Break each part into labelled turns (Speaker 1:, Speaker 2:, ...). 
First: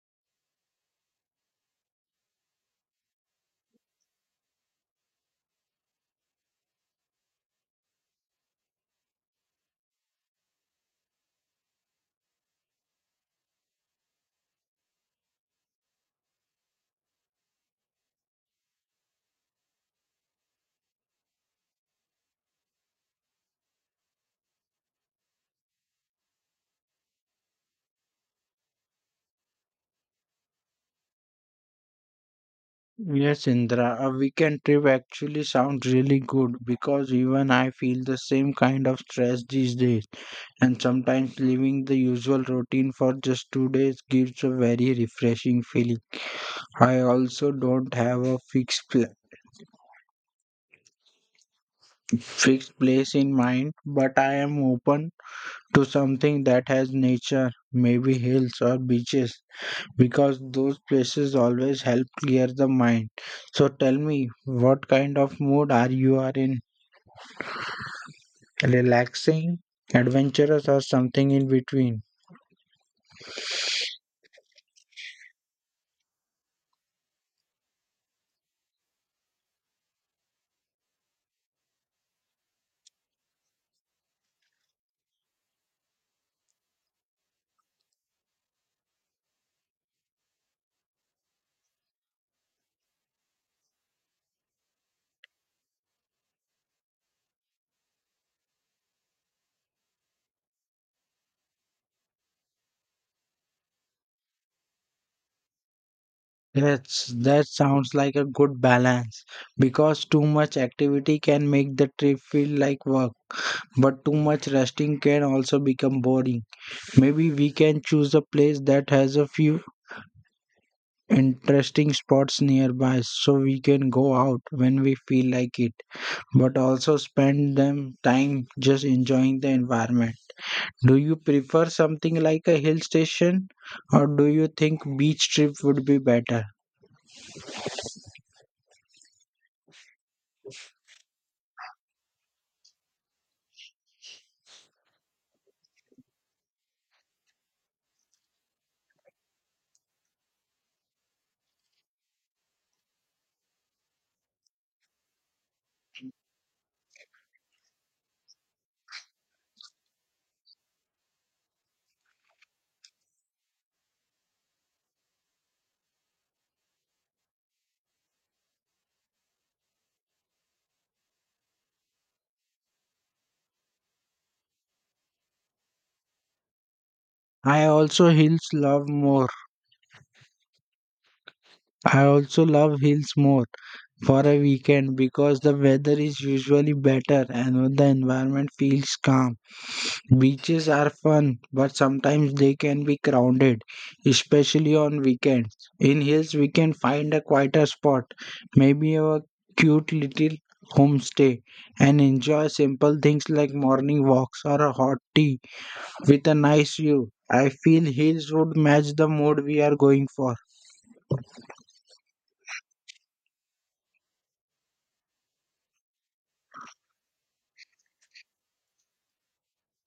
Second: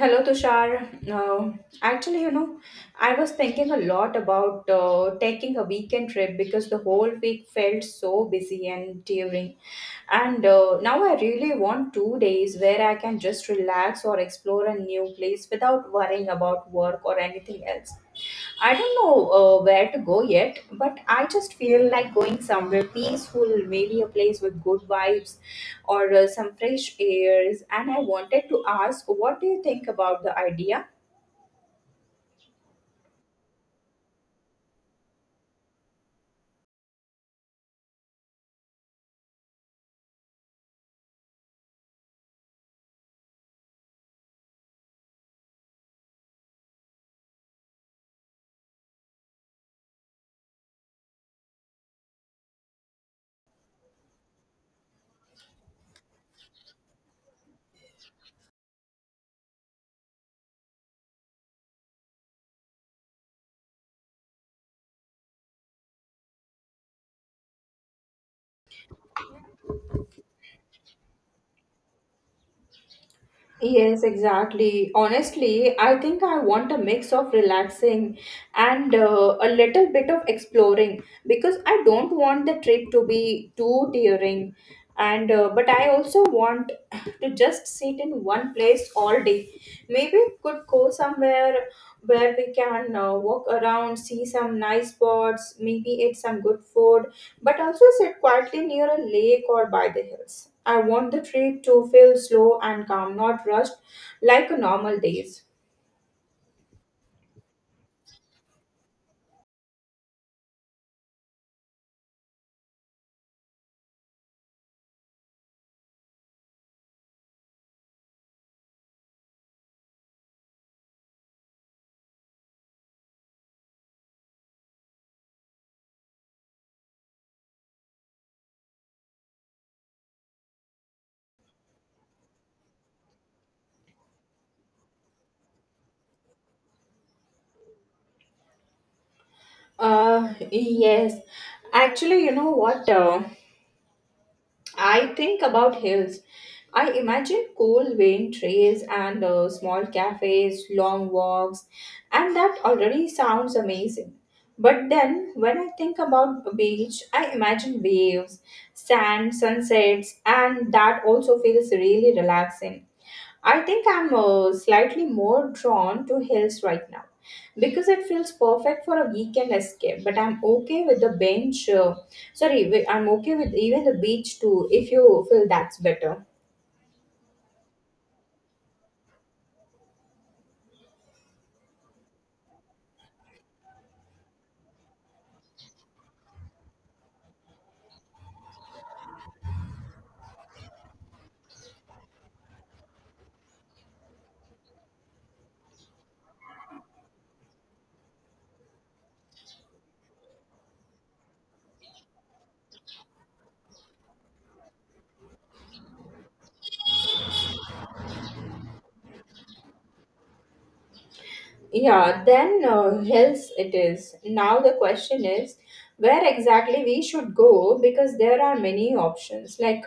Speaker 1: Hello, Tushar. Actually, I was thinking a lot about taking a weekend trip because the whole week felt so busy and tiring. And Now I really want two days where I can just relax or explore a new place without worrying about work or anything else. I don't know where to go yet, but I just feel like going somewhere peaceful, maybe a place with good vibes or some fresh airs. And I wanted to ask, what do you think about the idea?
Speaker 2: Yes, Indra, a weekend trip actually sounds really good because even I feel the same kind of stress these days, and sometimes leaving the usual routine for just 2 days gives a very refreshing feeling. I also don't have a fixed place in mind, but I am open to something that has nature, maybe hills or beaches, because those places always help clear the mind. So tell me, what kind of mood are you are in? Relaxing, adventurous, or something in between.
Speaker 1: Yes, exactly. Honestly, I think I want a mix of relaxing and a little bit of exploring because I don't want the trip to be too tiring. And but I also want to just sit in one place all day. Maybe we could go somewhere where we can walk around, see some nice spots, maybe eat some good food but also sit quietly near a lake or by the hills. I want the trip to feel slow and calm, not rushed like a normal days.
Speaker 2: That sounds like a good balance because too much activity can make the trip feel like work, but too much resting can also become boring. Maybe we can choose a place that has a few interesting spots nearby so we can go out when we feel like it, but also spend them time just enjoying the environment. Do you prefer something like a hill station or do you think beach trip would be better?
Speaker 1: Yes. Actually, you know what? I think about hills. I imagine cool wind trails and small cafes, long walks, and that already sounds amazing. But then when I think about a beach, I imagine waves, sand, sunsets, and that also feels really relaxing. I think I'm slightly more drawn to hills right now because it feels perfect for a weekend escape. But I'm okay with the bench. I'm okay with even the beach too if you feel that's better.
Speaker 2: I also hills love more. I also love hills more, for a weekend because the weather is usually better and the environment feels calm. Beaches are fun, but sometimes they can be crowded, especially on weekends. In hills, we can find a quieter spot, maybe a cute little homestay, and enjoy simple things like morning walks or a hot tea with a nice view. I feel hills would match the mood we are going for.
Speaker 1: Yeah, then hills it is. Now the question is where exactly we should go because there are many options. Like,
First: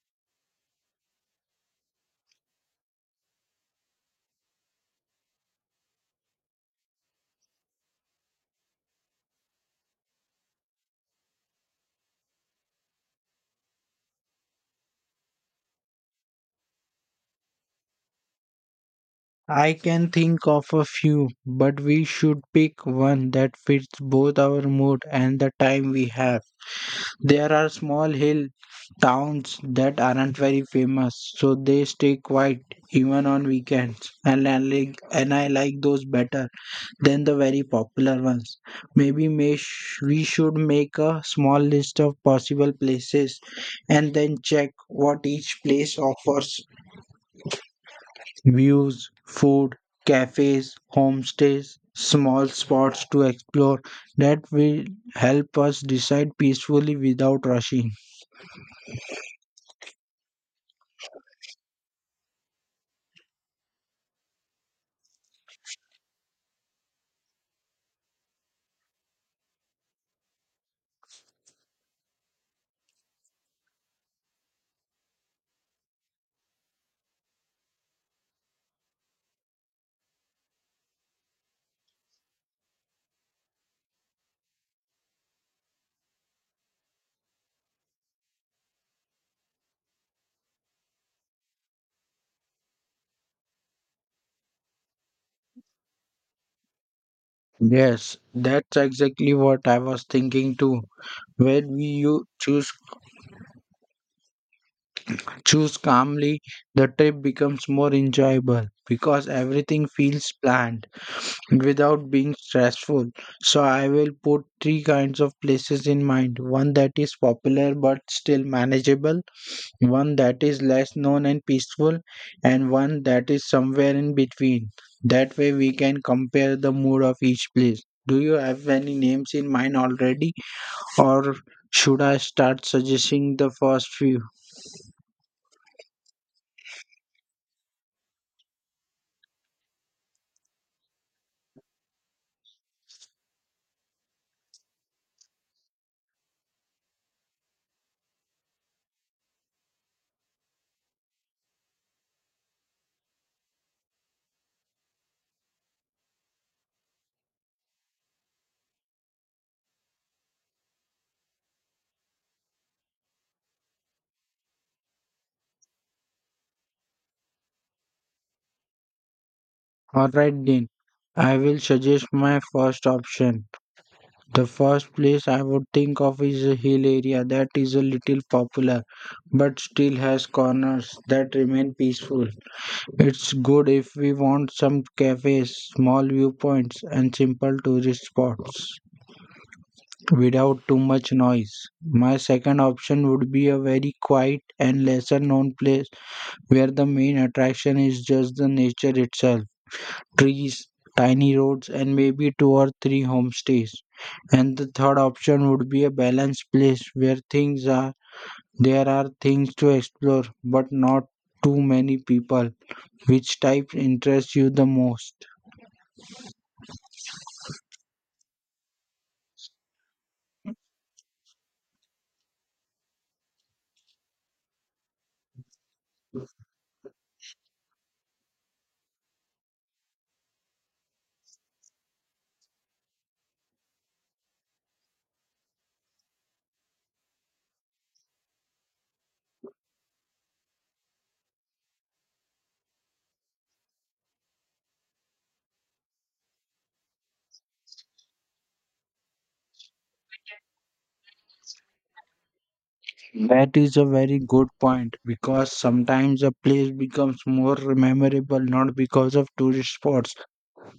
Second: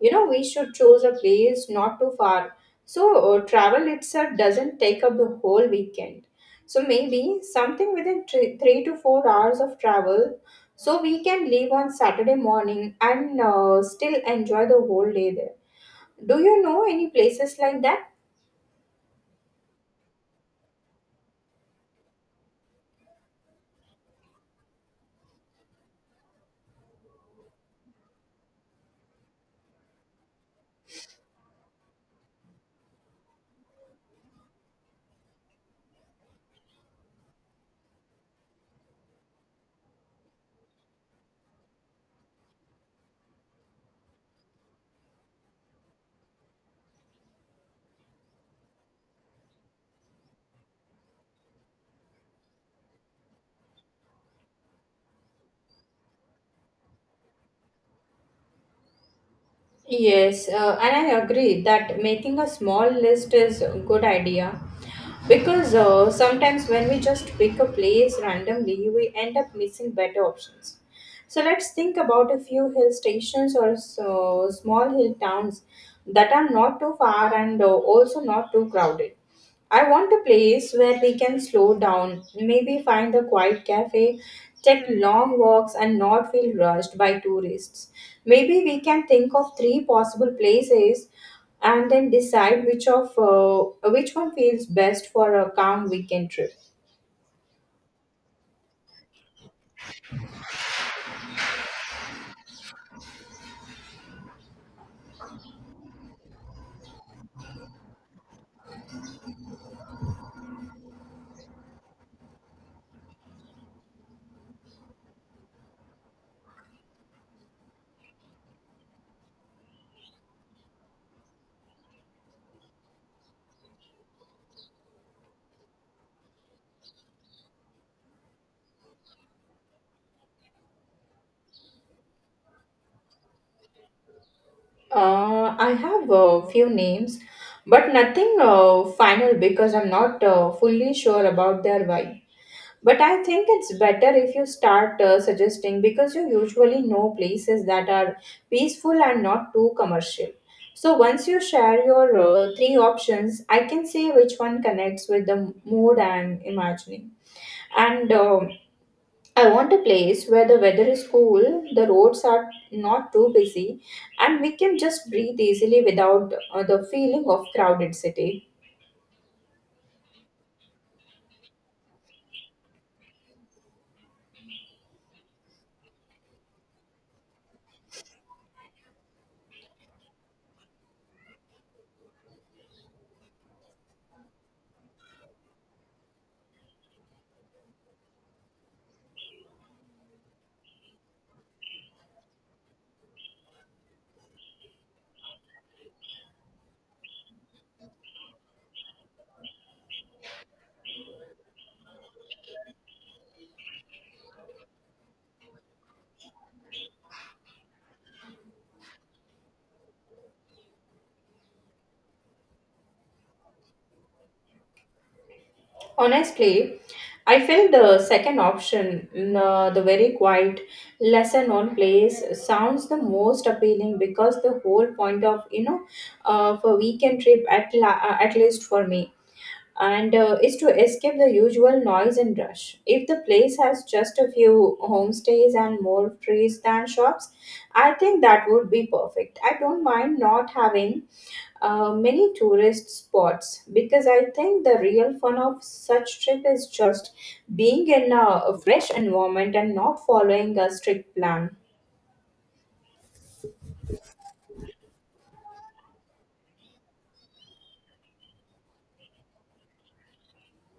Speaker 1: you know, we should choose a place not too far. So, travel itself doesn't take up the whole weekend. So, maybe something within three to four hours of travel so we can leave on Saturday morning and still enjoy the whole day there. Do you know any places like that?
Speaker 2: I can think of a few, but we should pick one that fits both our mood and the time we have. There are small hill towns that aren't very famous, so they stay quiet even on weekends. And I like those better than the very popular ones. Maybe we should make a small list of possible places and then check what each place offers: views, food, cafes, homestays, small spots to explore, that will help us decide peacefully without rushing.
Speaker 1: Yes, and I agree that making a small list is a good idea because sometimes when we just pick a place randomly, we end up missing better options. So let's think about a few hill stations or so small hill towns that are not too far and also not too crowded. I want a place where we can slow down, maybe find a quiet cafe, take long walks, and not feel rushed by tourists. Maybe we can think of three possible places and then decide which one feels best for a calm weekend trip.
Speaker 2: Yes, that's exactly what I was thinking too. When we you choose calmly, the trip becomes more enjoyable because everything feels planned without being stressful. So I will put three kinds of places in mind. One that is popular but still manageable, one that is less known and peaceful, and one that is somewhere in between. That way, we can compare the mood of each place. Do you have any names in mind already, or should I start suggesting the first few?
Speaker 1: I have a few names, but nothing final because I'm not fully sure about their vibe. But I think it's better if you start suggesting because you usually know places that are peaceful and not too commercial. So once you share your three options, I can see which one connects with the mood I'm imagining. And I want a place where the weather is cool, the roads are not too busy, and we can just breathe easily without the feeling of crowded city.
Speaker 2: Alright, then I will suggest my first option. The first place I would think of is a hill area that is a little popular but still has corners that remain peaceful. It's good if we want some cafes, small viewpoints, and simple tourist spots without too much noise. My second option would be a very quiet and lesser known place where the main attraction is just the nature itself: trees, tiny roads, and maybe two or three homestays. And the third option would be a balanced place where things are there are things to explore, but not too many people. Which type interests you the most?
Speaker 1: Honestly, I felt the second option, the very quiet, lesser known place, sounds the most appealing because the whole point of, you know, for weekend trip, at least for me, and is to escape the usual noise and rush. If the place has just a few homestays and more trees than shops, I think that would be perfect. I don't mind not having many tourist spots because I think the real fun of such trip is just being in a fresh environment and not following a strict plan.
Speaker 2: That is a very good point because sometimes a place becomes more memorable not because of tourist spots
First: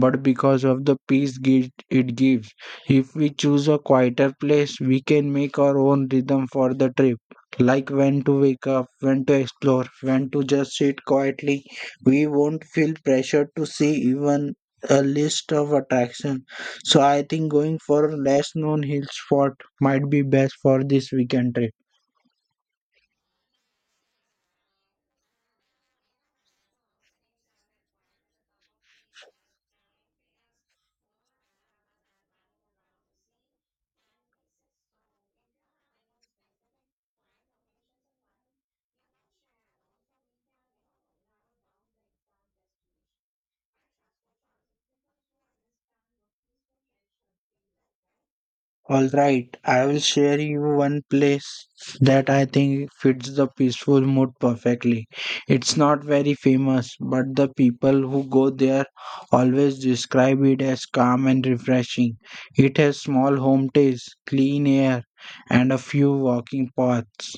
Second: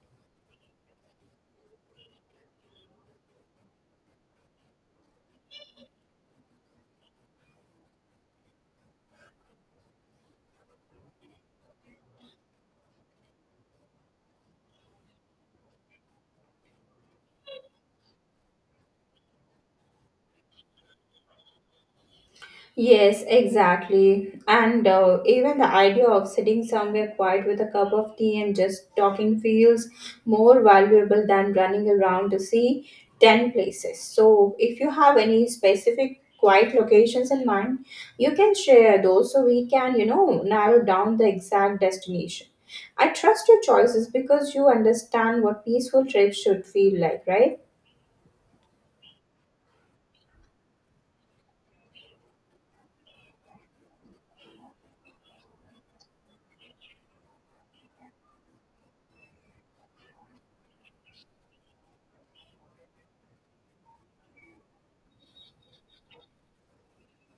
Speaker 2: but because of the peace it gives. If we choose a quieter place, we can make our own rhythm for the trip, like when to wake up, when to explore, when to just sit quietly. We won't feel pressured to see even a list of attraction. So I think going for a less known hill spot might be best for this weekend trip.
Speaker 1: Yes, exactly. And even the idea of sitting somewhere quiet with a cup of tea and just talking feels more valuable than running around to see 10 places. So, if you have any specific quiet locations in mind, you can share those so we can, you know, narrow down the exact destination. I trust your choices because you understand what peaceful trips should feel like, right?
Speaker 2: All right, I will share you one place that I think fits the peaceful mood perfectly. It's not very famous, but the people who go there always describe it as calm and refreshing. It has small homestays, clean air, and a few walking paths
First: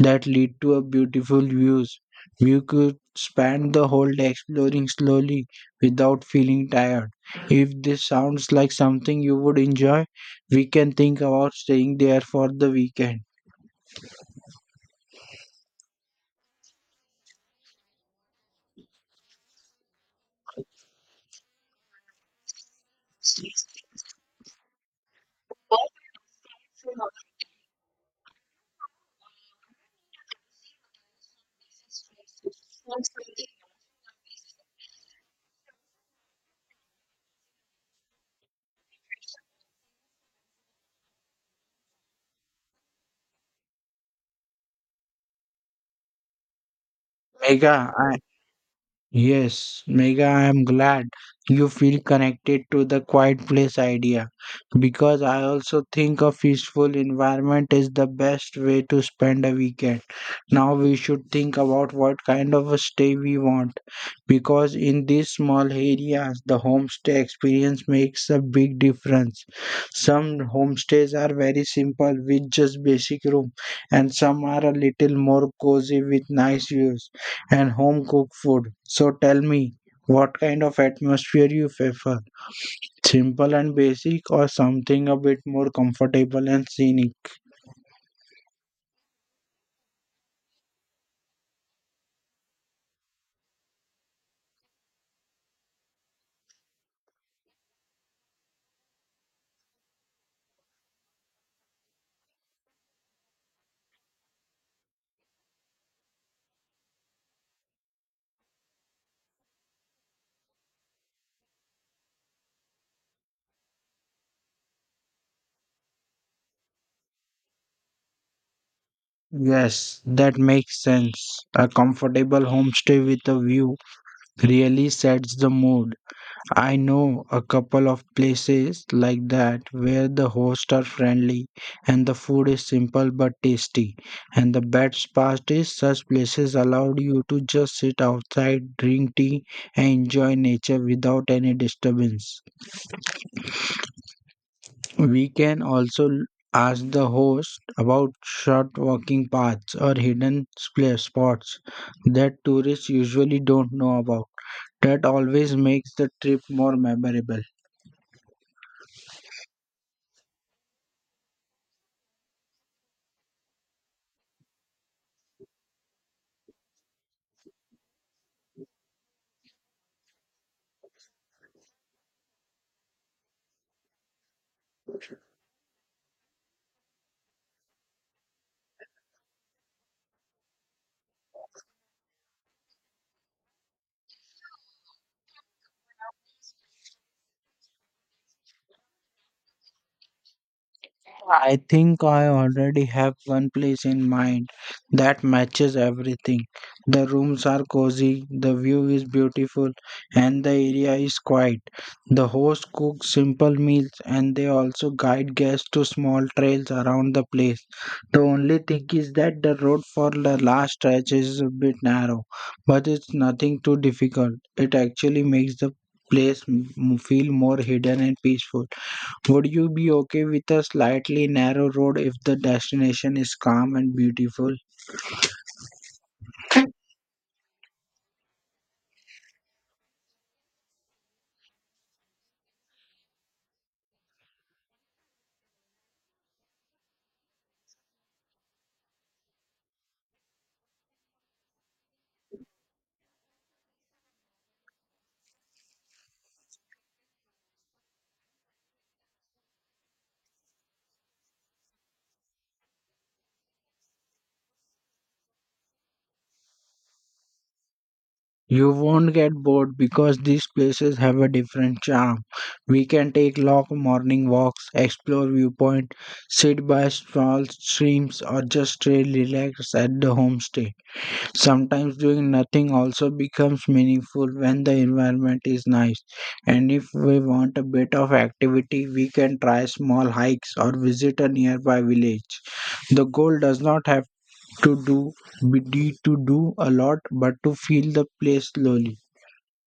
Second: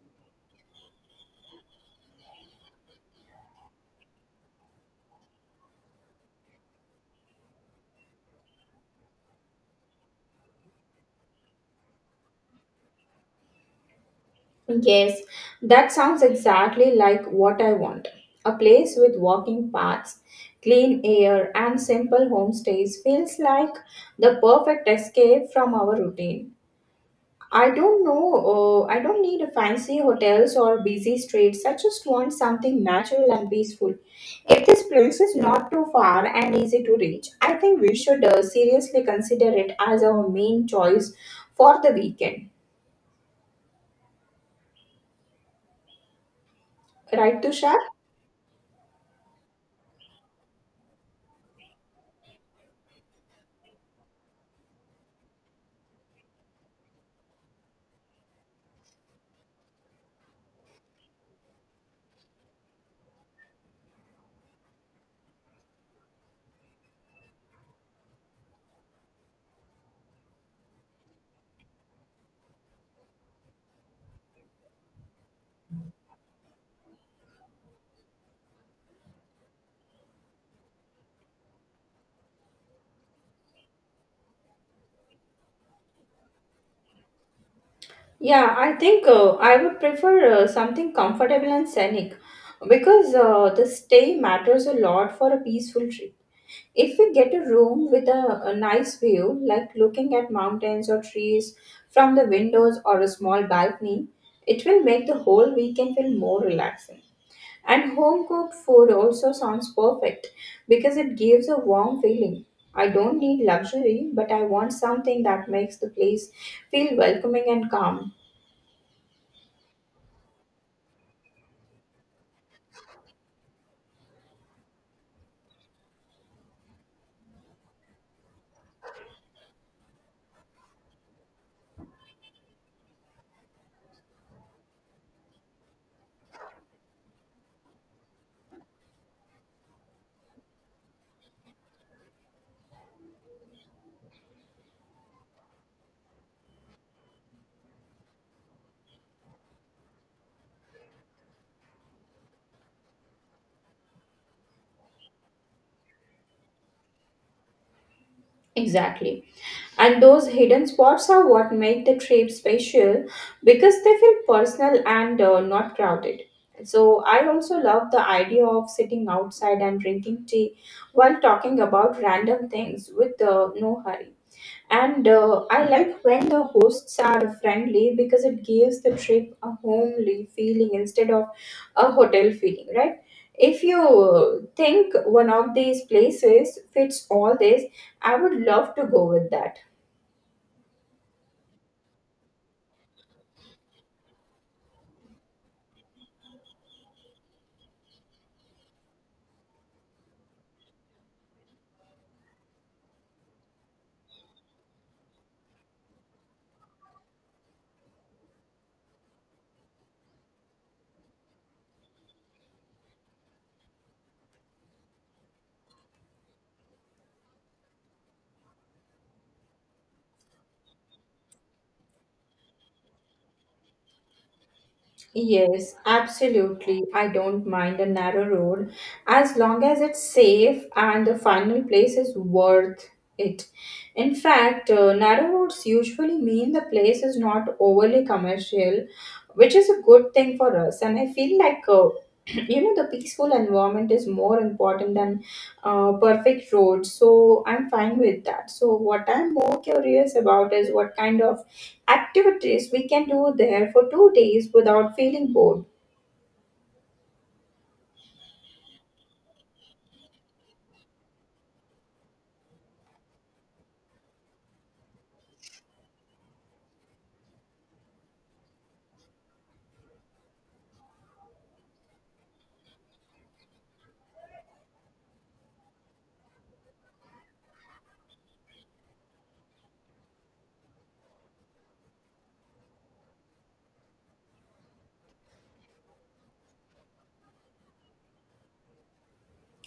Speaker 2: that lead to a beautiful views. You could spend the whole day exploring slowly without feeling tired. If this sounds like something you would enjoy, we can think about staying there for the weekend.
Speaker 1: Yes, that sounds exactly like what I want. A place with walking paths, clean air, and simple homestays feels like the perfect escape from our routine. I don't know, I don't need a fancy hotels or busy streets. I just want something natural and peaceful. If this place is not too far and easy to reach, I think we should seriously consider it as our main choice for the weekend. Right, Tushar?
Speaker 2: Mega, Yes, Mega, I am glad you feel connected to the quiet place idea because I also think a peaceful environment is the best way to spend a weekend. Now we should think about what kind of a stay we want because in these small areas the homestay experience makes a big difference. Some homestays are very simple with just basic room, and some are a little more cozy with nice views and home cooked food. So tell me, what kind of atmosphere you prefer? Simple and basic, or something a bit more comfortable and scenic?
Speaker 1: Yeah, I think I would prefer something comfortable and scenic because the stay matters a lot for a peaceful trip. If we get a room with a nice view, like looking at mountains or trees from the windows or a small balcony, it will make the whole weekend feel more relaxing. And home cooked food also sounds perfect because it gives a warm feeling. I don't need luxury, but I want something that makes the place feel welcoming and calm.
Speaker 2: Yes, that makes sense. A comfortable homestay with a view really sets the mood. I know a couple of places like that where the hosts are friendly and the food is simple but tasty. And the best part is such places allow you to just sit outside, drink tea, and enjoy nature without any disturbance. We can also ask the host about short walking paths or hidden spots that tourists usually don't know about. That always makes the trip more memorable.
Speaker 1: Exactly. And those hidden spots are what make the trip special because they feel personal and not crowded. So, I also love the idea of sitting outside and drinking tea while talking about random things with no hurry. And I like when the hosts are friendly because it gives the trip a homely feeling instead of a hotel feeling, right? If you think one of these places fits all this, I would love to go with that.
Speaker 2: I think I already have one place in mind that matches everything. The rooms are cozy, the view is beautiful, and the area is quiet. The host cooks simple meals and they also guide guests to small trails around the place. The only thing is that the road for the last stretch is a bit narrow, but it's nothing too difficult. It actually makes the place feel more hidden and peaceful. Would you be okay with a slightly narrow road if the destination is calm and beautiful?
Speaker 1: Yes, absolutely. I don't mind a narrow road as long as it's safe and the final place is worth it. In fact, narrow roads usually mean the place is not overly commercial, which is a good thing for us. And I feel like, you know, the peaceful environment is more important than perfect roads. So I'm fine with that. So, what I'm more curious about is what kind of activities we can do there for two days without feeling bored.
Speaker 2: You won't get bored because these places have a different charm. We can take long morning walks, explore viewpoint, sit by small streams, or just stay relaxed at the homestay. Sometimes doing nothing also becomes meaningful when the environment is nice. And if we want a bit of activity, we can try small hikes or visit a nearby village. The goal does not have to do be need to do a lot, but to feel the place slowly.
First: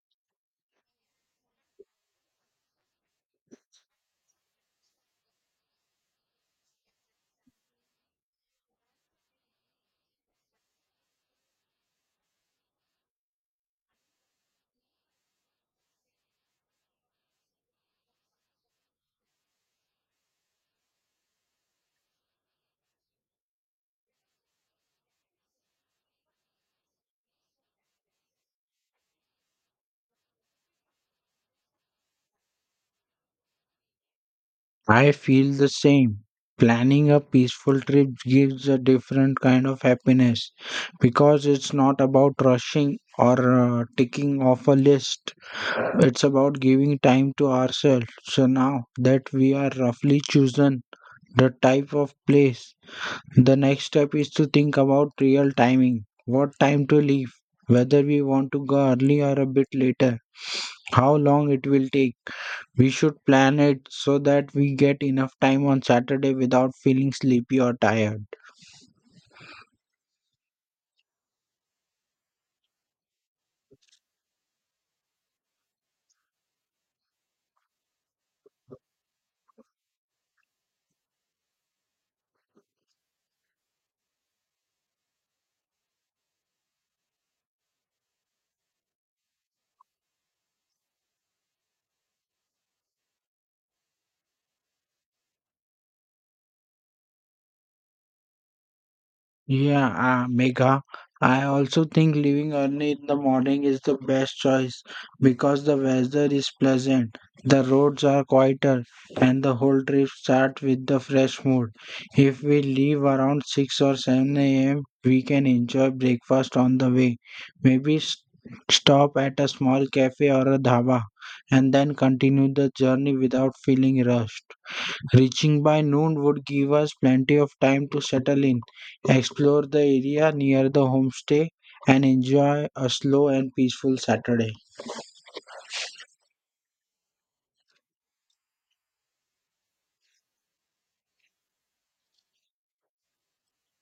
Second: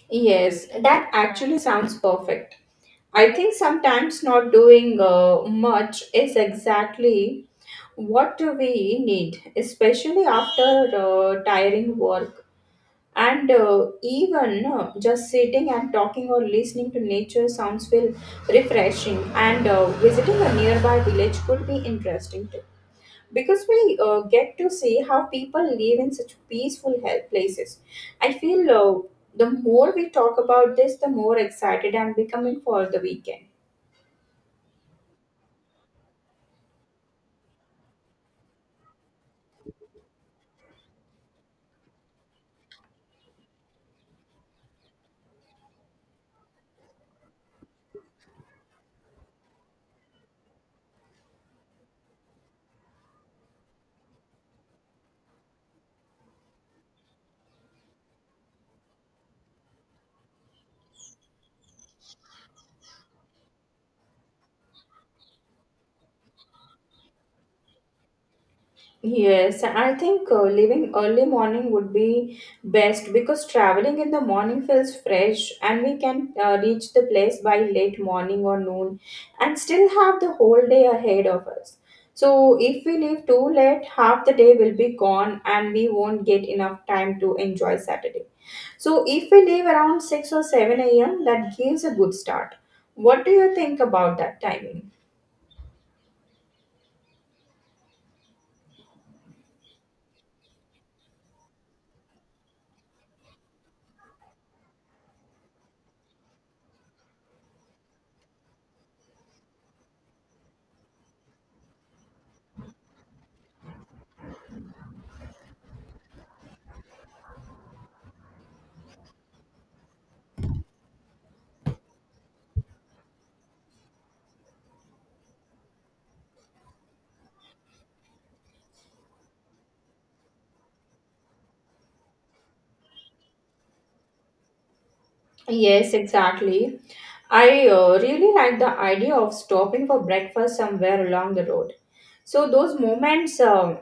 Speaker 1: Yes, that actually sounds perfect. I think sometimes not doing much is exactly what we need, especially after tiring work. And even Just sitting and talking or listening to nature sounds feel refreshing. And visiting a nearby village could be interesting because we get to see how people live in such peaceful places. I feel the more we talk about this, the more excited I'm becoming for the weekend.
Speaker 2: I feel the same. Planning a peaceful trip gives a different kind of happiness because it's not about rushing or ticking off a list. It's about giving time to ourselves. So now that we are roughly chosen the type of place, the next step is to think about real timing. What time to leave? Whether we want to go early or a bit later? How long it will take? We should plan it so that we get enough time on Saturday without feeling sleepy or tired.
Speaker 1: Yes, I think leaving early morning would be best because traveling in the morning feels fresh and we can reach the place by late morning or noon and still have the whole day ahead of us. So, if we leave too late, half the day will be gone and we won't get enough time to enjoy Saturday. So if we leave around 6 or 7 a.m., that gives a good start. What do you think about that timing?
Speaker 2: Yeah, Mega, I also think leaving early in the morning is the best choice because the weather is pleasant, the roads are quieter, and the whole trip starts with the fresh mood. If we leave around 6 or 7 a.m., we can enjoy breakfast on the way. Maybe s stop at a small cafe or a dhaba, and then continue the journey without feeling rushed. Reaching by noon would give us plenty of time to settle in, explore the area near the homestay, and enjoy a slow and peaceful Saturday.
Speaker 1: Yes, exactly. I really like the idea of stopping for breakfast somewhere along the road. So those moments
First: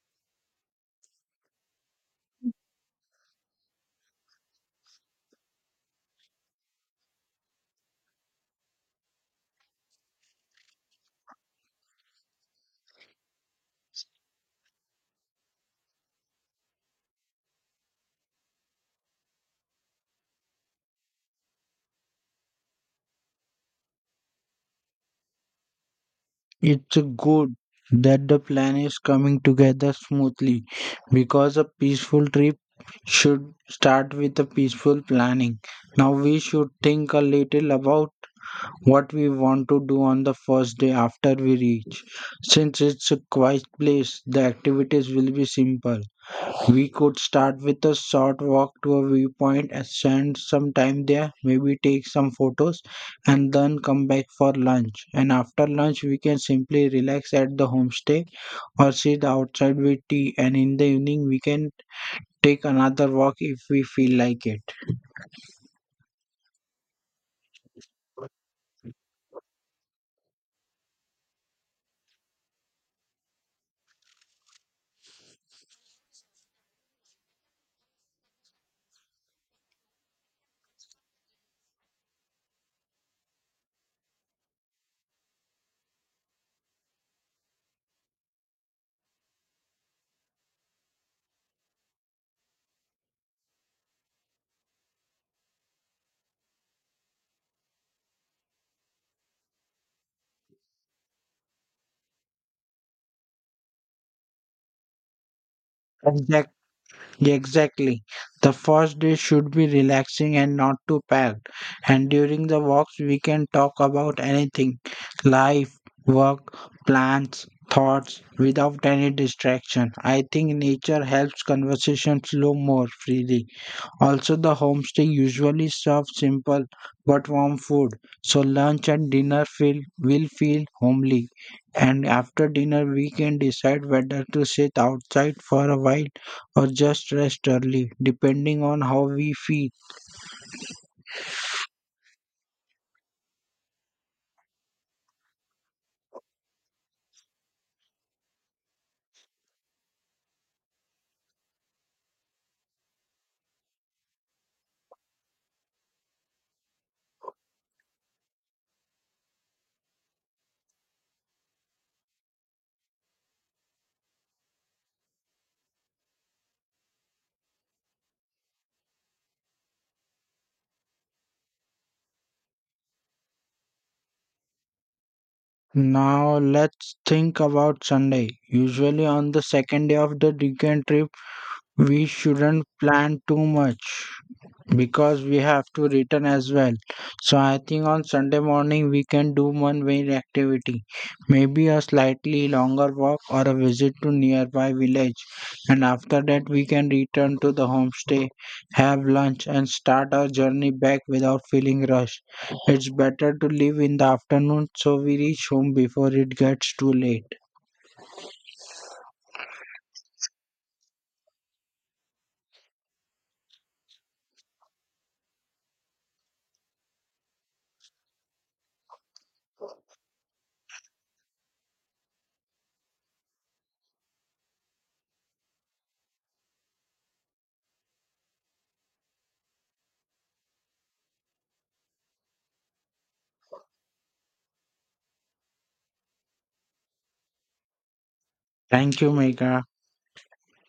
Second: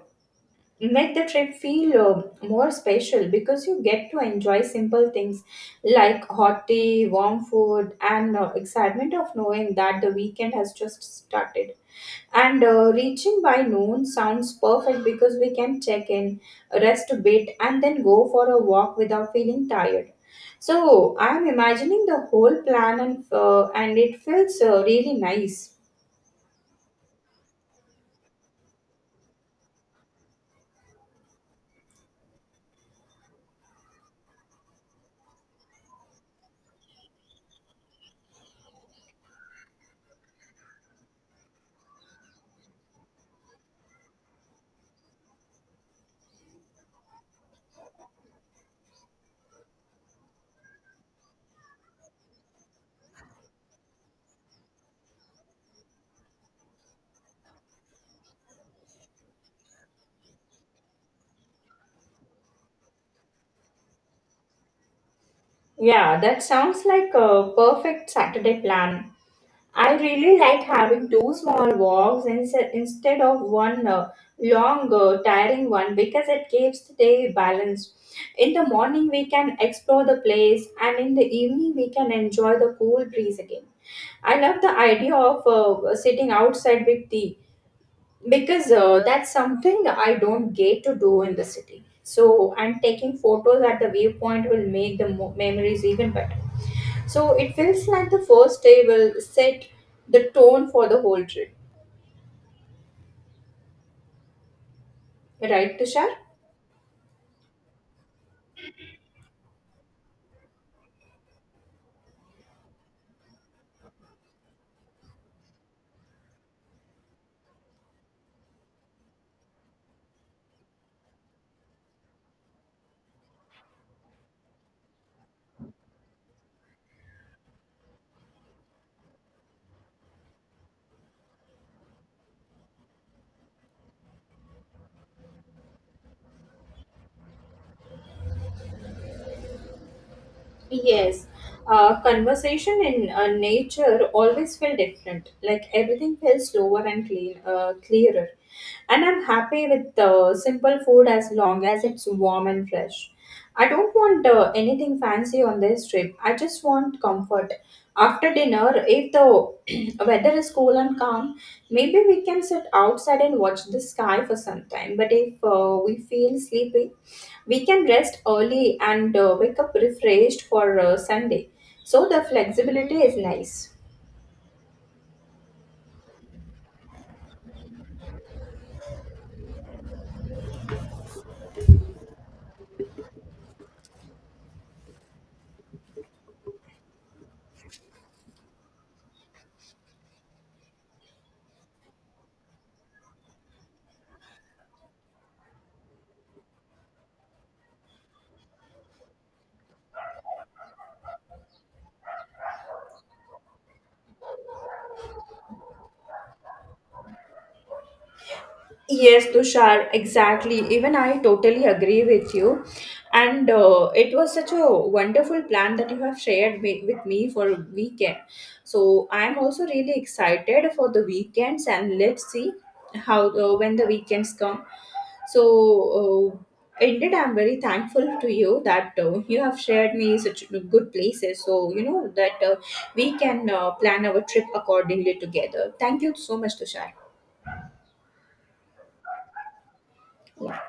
Speaker 1: make the trip feel more special because you get to enjoy simple things like hot tea, warm food, and excitement of knowing that the weekend has just started. And reaching by noon sounds perfect because we can check in, rest a bit, and then go for a walk without feeling tired. So I'm imagining the whole plan, and it feels really nice.
Speaker 2: It's good that the plan is coming together smoothly because a peaceful trip should start with a peaceful planning. Now we should think a little about what we want to do on the first day after we reach. Since it's a quiet place, the activities will be simple. We could start with a short walk to a viewpoint and spend some time there, maybe take some photos, and then come back for lunch. And after lunch, we can simply relax at the homestay or sit outside with tea. And in the evening, we can take another walk if we feel like it.
Speaker 1: Yeah, that sounds like a perfect Saturday plan. I really like having two small walks instead of one long, tiring one because it keeps the day balanced. In the morning, we can explore the place, and in the evening, we can enjoy the cool breeze again. I love the idea of sitting outside with tea because that's something I don't get to do in the city. So, and taking photos at the viewpoint will make the memories even better. So, it feels like the first day will set the tone for the whole trip, right, Tushar?
Speaker 2: Exactly. Yeah, exactly. The first day should be relaxing and not too packed. And during the walks, we can talk about anything: life, work, plans, thoughts, without any distraction. I think nature helps conversation flow more freely. Also, the homestay usually serves simple but warm food, so lunch and will feel homely. And after dinner, we can decide whether to sit outside for a while or just rest early, depending on how we feel.
Speaker 1: Yes, conversation in nature always feel different. Like everything feels slower and clearer. And I'm happy with simple food as long as it's warm and fresh. I don't want anything fancy on this trip. I just want comfort. After dinner, if the weather is cool and calm, maybe we can sit outside and watch the sky for some time. But if we feel sleepy, we can rest early and wake up refreshed for Sunday. So the flexibility is nice.
Speaker 2: Now, let's think about Sunday. Usually, on the second day of the weekend trip, we shouldn't plan too much, because we have to return as well. So I think on Sunday morning we can do one main activity, maybe a slightly longer walk or a visit to nearby village, and after that we can return to the homestay, have lunch, and start our journey back without feeling rushed. It's better to leave in the afternoon so we reach home before it gets too late.
Speaker 1: Yes, Tushar, exactly. Even I totally agree with you. And it was such a wonderful plan that you have shared with me for a weekend. So I'm also really excited for the weekends and let's see how when the weekends come. So indeed, I'm very thankful to you that you have shared me such good places. So you know that we can plan our trip accordingly together. Thank you so much, Tushar.
Speaker 2: Thank you, Megha.
Speaker 1: Yeah.